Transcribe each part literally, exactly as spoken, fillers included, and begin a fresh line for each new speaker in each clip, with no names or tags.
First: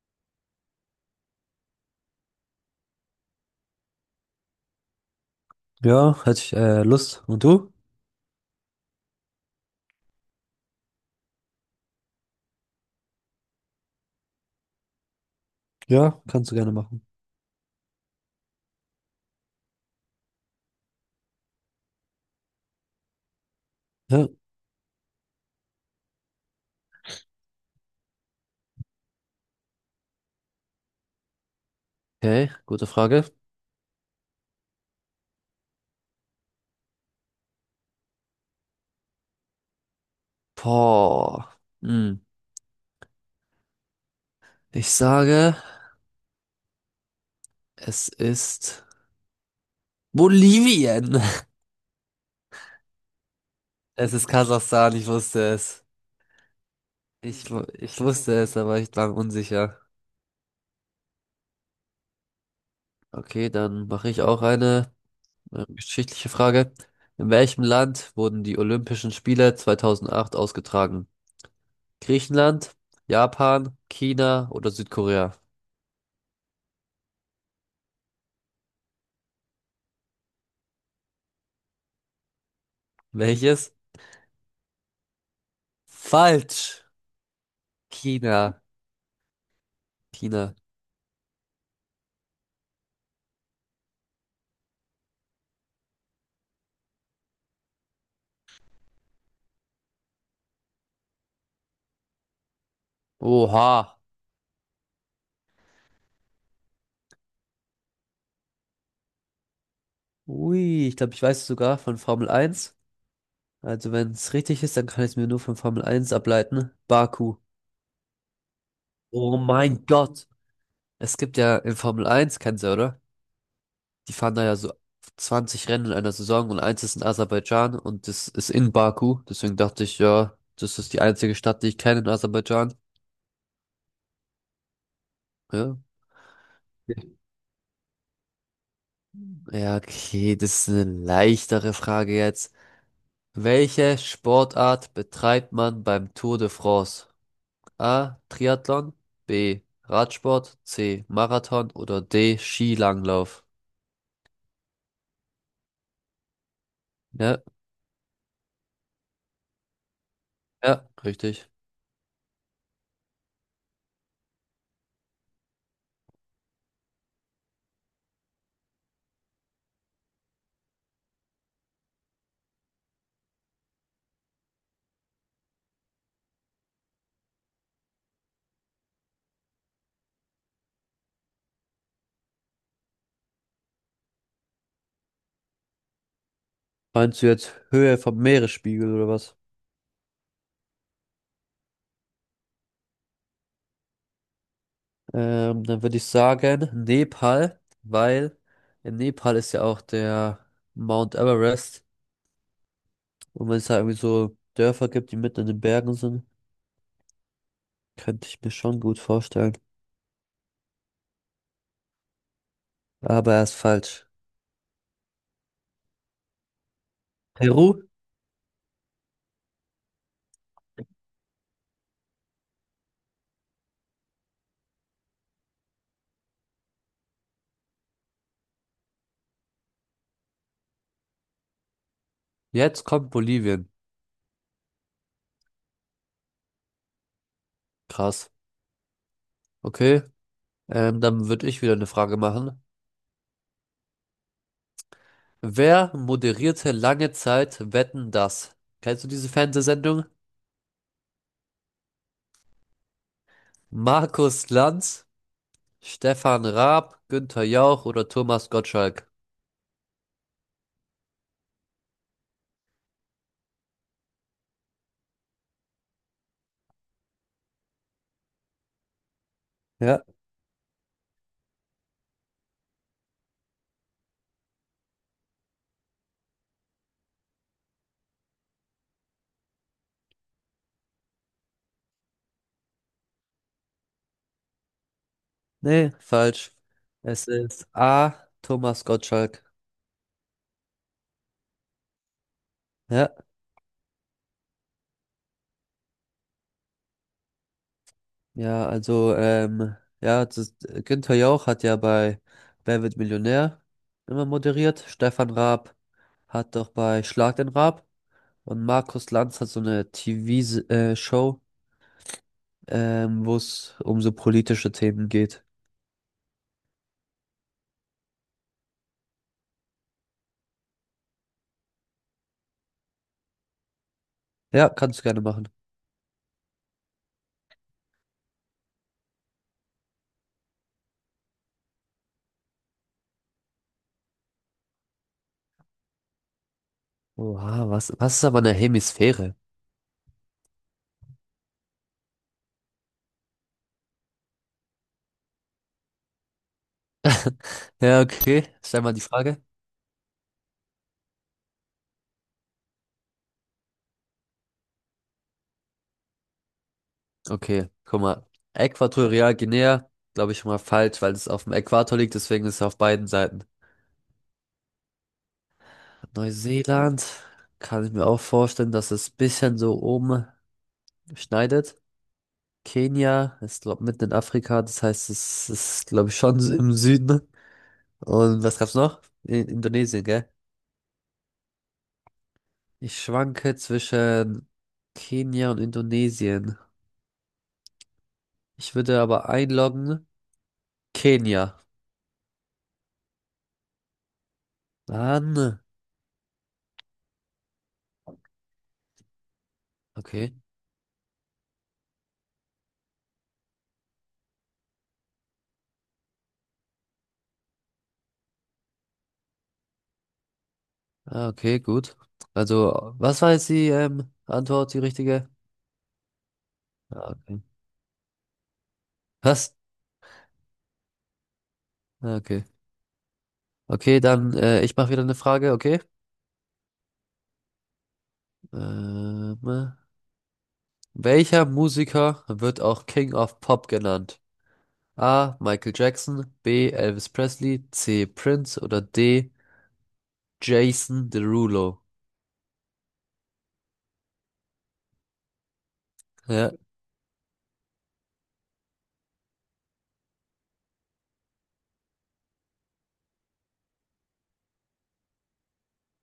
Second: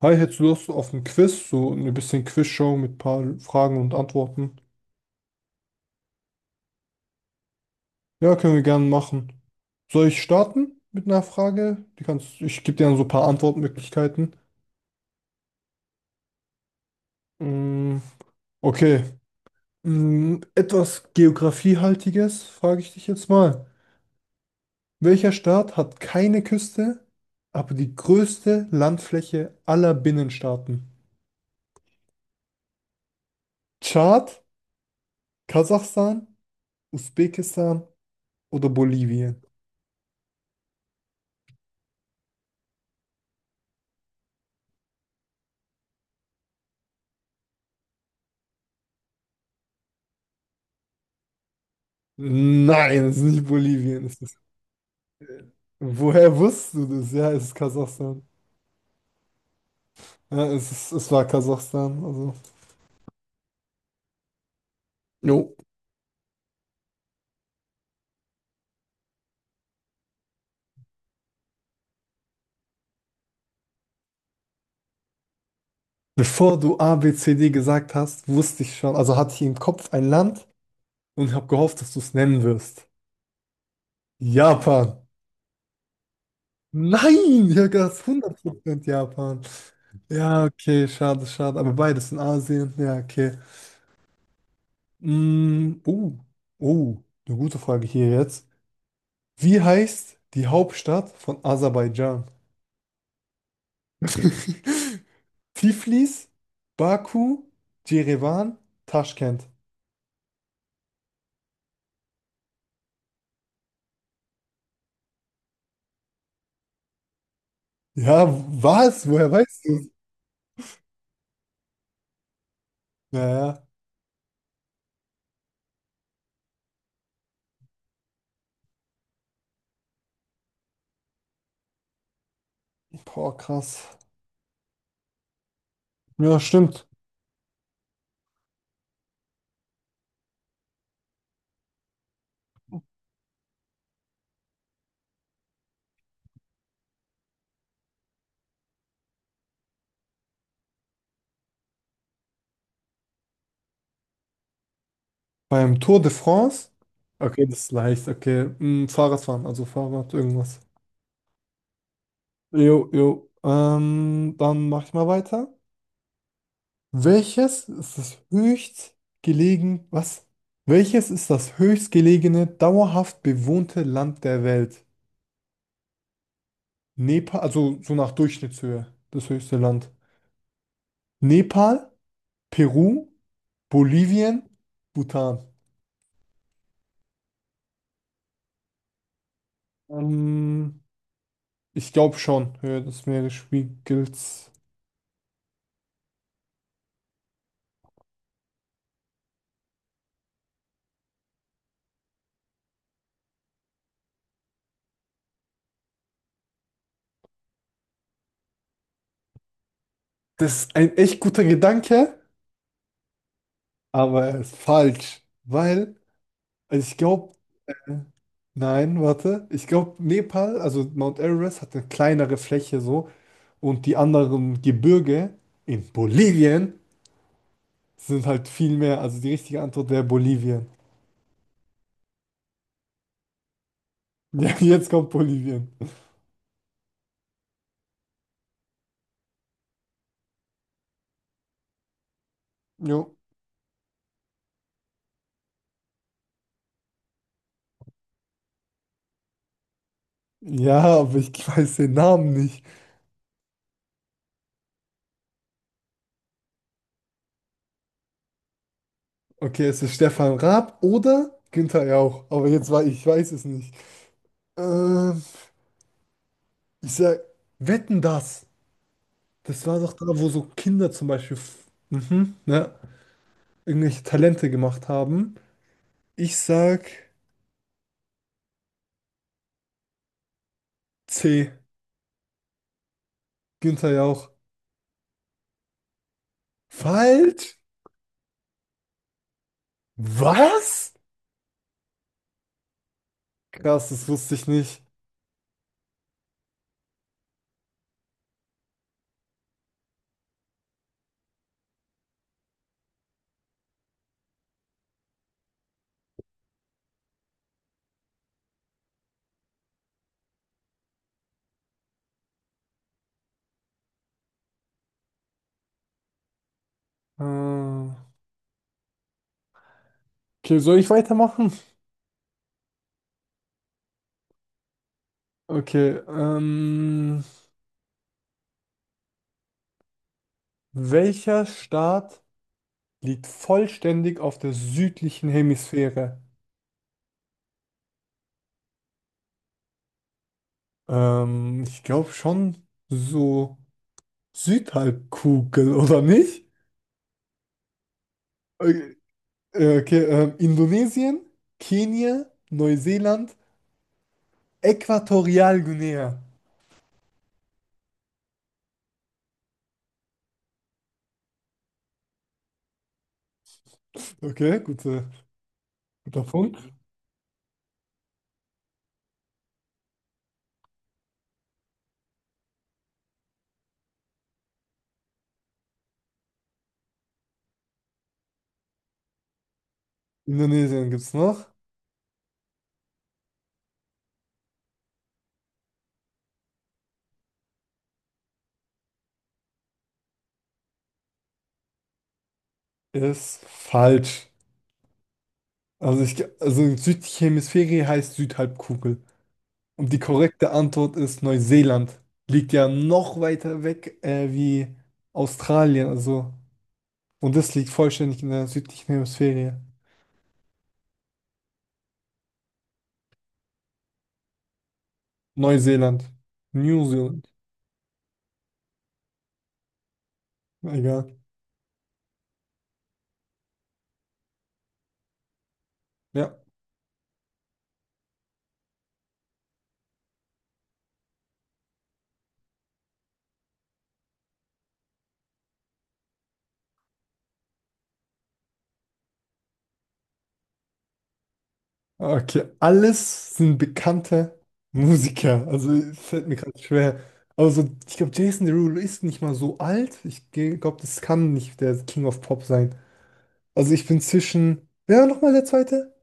Hi, hättest du Lust auf ein Quiz? So ein bisschen Quizshow mit ein paar Fragen und Antworten.
Ja, hätte ich äh, Lust. Und du?
Ja, können wir gerne machen. Soll ich starten mit einer Frage? Die kannst, ich gebe dir dann so ein paar Antwortmöglichkeiten.
Ja, kannst du gerne machen.
Mm, okay. Mm, etwas Geografiehaltiges frage ich dich jetzt mal.
Ja.
Welcher Staat hat keine Küste, aber die größte Landfläche aller Binnenstaaten?
Okay, gute Frage.
Tschad, Kasachstan, Usbekistan oder Bolivien?
Boah. Hm. Ich sage, es ist Bolivien.
Nein, es ist nicht Bolivien.
Es ist Kasachstan, ich wusste es.
Woher wusstest du das? Ja, es
Ich,
ist
wu- ich
Kasachstan.
wusste es, aber ich war unsicher.
Ja, es ist, es war Kasachstan. Also.
Okay, dann mache ich auch eine
Jo.
äh, geschichtliche Frage. In welchem Land wurden die Olympischen Spiele zweitausendacht ausgetragen? Griechenland, Japan, China oder Südkorea?
Bevor du A, B, C, D gesagt hast, wusste ich schon, also hatte ich im Kopf ein Land und habe gehofft, dass du es nennen wirst.
Welches?
Japan.
Falsch.
Nein, ich habe gedacht,
China.
hundert Prozent Japan. Ja,
China.
okay, schade, schade. Aber beides in Asien. Ja, okay. Mm, oh, oh, eine gute Frage hier jetzt. Wie heißt die Hauptstadt von Aserbaidschan?
Oha.
Tiflis, Baku, Jerewan, Taschkent.
Ui, ich glaube, ich weiß es sogar von Formel eins. Also wenn es richtig ist, dann kann ich es mir nur von Formel eins ableiten. Baku.
Ja, was? Woher
Oh
weißt du
mein
es?
Gott. Es gibt ja in Formel eins, kennst du, oder?
Naja,
Die fahren da ja so zwanzig Rennen in einer Saison und eins ist in Aserbaidschan und das ist in Baku. Deswegen dachte ich, ja, das ist die einzige Stadt, die ich kenne in Aserbaidschan.
boah, krass.
Ja.
Ja, stimmt.
Ja, okay, das ist eine leichtere Frage jetzt. Welche Sportart betreibt man beim Tour de France? A. Triathlon, B. Radsport, C. Marathon oder D. Skilanglauf?
Beim Tour de France?
Ja,
Okay, das ist leicht. Okay, hm, Fahrradfahren, also Fahrrad, irgendwas.
ja, richtig.
Jo, jo. Ähm, dann mach ich mal weiter. Welches ist das höchstgelegen... Was? Welches ist das höchstgelegene, dauerhaft bewohnte Land der Welt? Nepal, also so nach Durchschnittshöhe, das höchste Land. Nepal, Peru, Bolivien, Bhutan.
Meinst du jetzt Höhe vom Meeresspiegel oder was?
Ähm, Ich glaube schon, Höhe des Meeresspiegels.
Ähm, dann würde ich sagen Nepal, weil in Nepal ist ja auch der Mount Everest. Und wenn es da irgendwie so Dörfer gibt, die mitten in den Bergen sind, könnte ich mir schon gut vorstellen.
Das ist ein echt guter Gedanke,
Aber er ist falsch.
aber er ist falsch, weil also ich glaube,
Peru?
nein, warte, ich glaube, Nepal, also Mount Everest hat eine kleinere Fläche so und die anderen Gebirge in Bolivien sind halt viel mehr. Also die richtige Antwort wäre Bolivien.
Jetzt kommt Bolivien.
Ja, jetzt kommt Bolivien.
Krass. Okay, ähm, dann würde ich wieder eine Frage machen.
Jo.
Wer moderierte lange Zeit Wetten, dass? Kennst du diese Fernsehsendung?
Ja, aber ich weiß den Namen nicht.
Markus Lanz, Stefan Raab, Günther Jauch oder Thomas Gottschalk?
Okay, es ist Stefan Raab oder Günther Jauch. Aber jetzt war ich, weiß es nicht. Ähm, Ich sag, Wetten das. Das war doch
Ja,
da, wo so Kinder zum Beispiel f- mhm, ne, irgendwelche Talente gemacht haben. Ich sag C, Günther Jauch.
nee, falsch. Es
Falsch?
ist A, Thomas Gottschalk.
Was?
Ja,
Krass, das wusste ich nicht.
ja, also, ähm, ja, das ist, Günther Jauch hat ja bei Wer wird Millionär immer moderiert. Stefan Raab hat doch bei Schlag den Raab. Und Markus Lanz hat so eine T V-Show, ähm, wo es um so politische Themen geht.
Äh, okay, soll ich weitermachen?
Ja, kannst du gerne machen.
Okay, ähm, welcher Staat liegt vollständig auf der südlichen Hemisphäre?
Oha, was, was ist aber eine Hemisphäre?
Ähm, ich glaube schon so Südhalbkugel, oder nicht?
Ja, okay. Stell mal
Okay,
die Frage.
äh, okay, ähm, Indonesien, Kenia, Neuseeland, Äquatorialguinea.
Okay, guck mal. Äquatorial glaube ich, schon mal falsch, weil es auf dem Äquator liegt, deswegen ist es auf beiden Seiten.
Okay, gute, guter Punkt.
Neuseeland, kann ich mir auch vorstellen, dass es bisschen so oben schneidet. Kenia ist, glaube mitten in Afrika, das heißt, es ist, glaube ich, schon im Süden. Und was gab's noch? In Indonesien, gell?
Indonesien gibt es noch.
Ich schwanke zwischen Kenia und Indonesien. Ich würde aber einloggen Kenia.
Ist falsch.
Mann.
Also, ich, ge- also Südhemisphäre heißt Südhalbkugel. Und die
Okay.
korrekte Antwort ist Neuseeland. Liegt ja noch weiter weg äh, wie Australien. Also, und das liegt vollständig in der südlichen Hemisphäre.
Ah, okay, gut. Also, was war jetzt die ähm, Antwort, die richtige?
Neuseeland. New
Ah,
Zealand.
okay. Was?
Egal.
Ah, okay. Okay, dann äh, ich mache wieder eine Frage, okay?
Ja.
Ähm, Welcher Musiker wird auch King of Pop genannt? A. Michael Jackson, B. Elvis Presley, C. Prince oder D. Jason Derulo.
Okay. Alles sind bekannte Musiker. Also es fällt mir
Ja.
gerade schwer. Aber so, ich glaube, Jason Derulo ist nicht mal so alt. Ich glaube, das kann nicht der King of Pop sein. Also ich bin zwischen. Wer war nochmal der zweite?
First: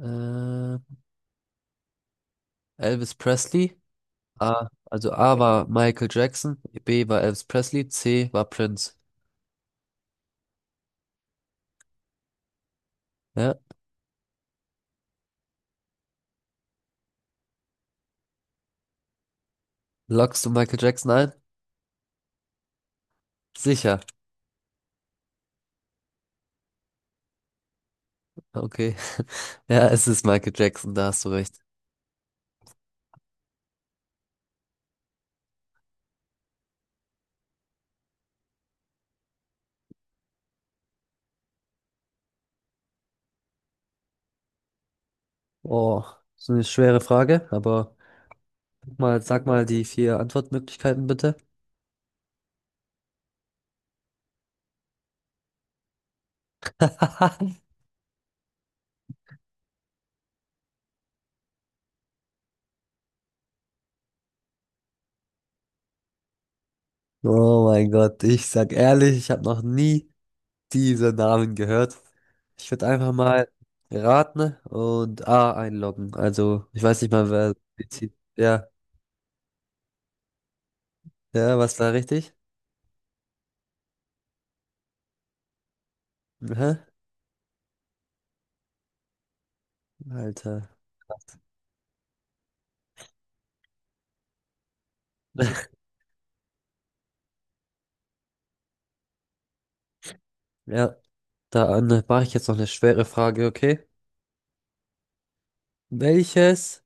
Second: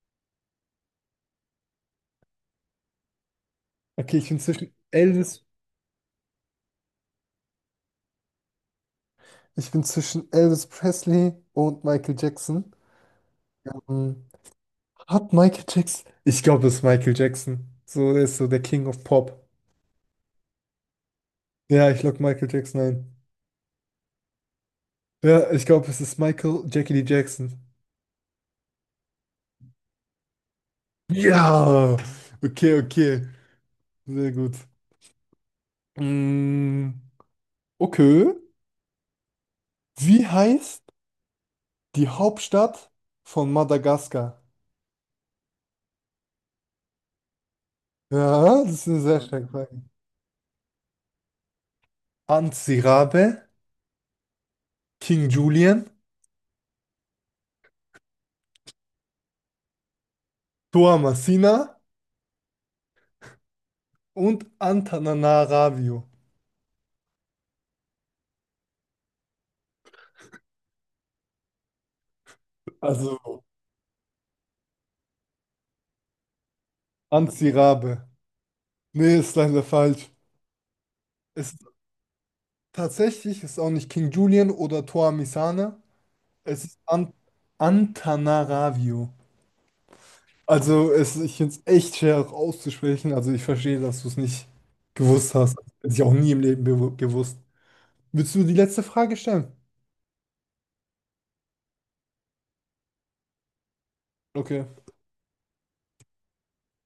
Äh, Elvis Presley.
Okay, ich bin
A,
zwischen
also A
Elvis.
war Michael Jackson, B war Elvis Presley, C war Prince.
Ich bin zwischen Elvis Presley und Michael Jackson.
Ja.
Hm, Hat Michael Jackson? Ich glaube, es ist Michael Jackson. So, er ist so der King of Pop.
Loggst du Michael Jackson ein?
Ja, ich logge Michael Jackson ein.
Sicher.
Ja, ich glaube, es ist Michael Jackie Lee Jackson.
Okay. Ja, es ist Michael Jackson, da hast du recht.
Ja! Okay, okay. Sehr gut. Mm, okay. Wie heißt die Hauptstadt von Madagaskar?
Oh, so eine schwere Frage, aber
Ja, das ist
guck
eine sehr
mal, sag
starke
mal
Frage.
die vier Antwortmöglichkeiten bitte.
Antsirabe, King Julian, Toamasina und Antananarivo.
Oh mein Gott, ich sag ehrlich, ich habe noch nie diese Namen gehört. Ich würde einfach
Also
mal raten und A einloggen. Also, ich weiß nicht mal, wer
Antsirabe.
bezieht. Ja,
Nee, ist leider falsch. Es,
ja, was war richtig?
Tatsächlich ist auch nicht King Julian oder Toamisane. Es ist
Hä?
An Antananarivo.
Alter.
Also es, ich finde es echt schwer auch auszusprechen. Also ich verstehe, dass du es nicht gewusst hast. Hätte ich auch nie im Leben bewu- gewusst. Willst du die letzte Frage stellen?
Ja, dann mache ich jetzt noch eine schwere Frage, okay?
Okay.
Welches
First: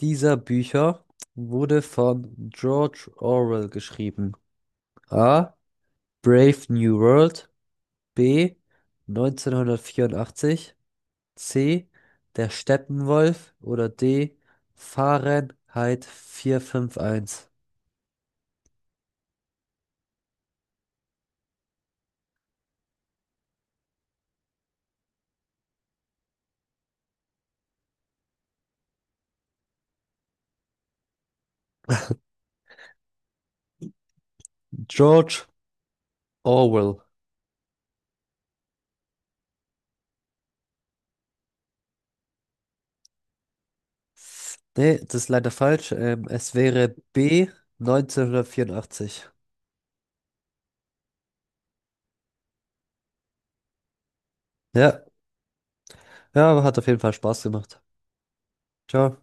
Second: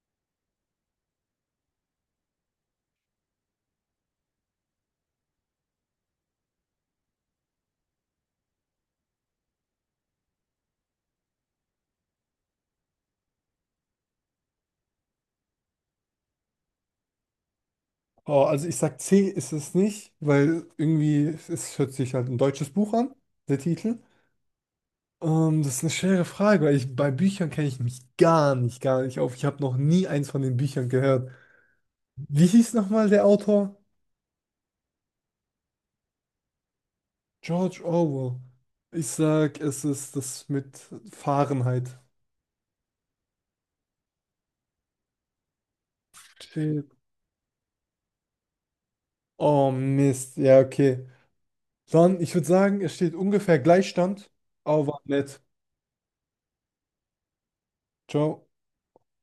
dieser Bücher wurde von George Orwell geschrieben? A. Brave New World. B. neunzehnhundertvierundachtzig. C. Der Steppenwolf oder D. Fahrenheit vierhunderteinundfünfzig.
Oh, also ich sag C ist es nicht, weil irgendwie es hört sich halt ein deutsches Buch an, der Titel. Ähm, das ist eine schwere Frage, weil ich bei Büchern kenne ich mich gar nicht, gar nicht auf. Ich habe noch nie eins von den Büchern gehört. Wie hieß nochmal der Autor?
George Orwell.
George Orwell. Ich sag, es ist das mit Fahrenheit.
Nee, das ist leider falsch. Ähm, es
Shit.
wäre B, neunzehnhundertvierundachtzig.
Oh Mist. Ja, okay. Dann, ich würde sagen, es steht ungefähr Gleichstand, aber
Ja,
nett.
ja, hat auf jeden Fall Spaß gemacht.
Ciao.
Ciao.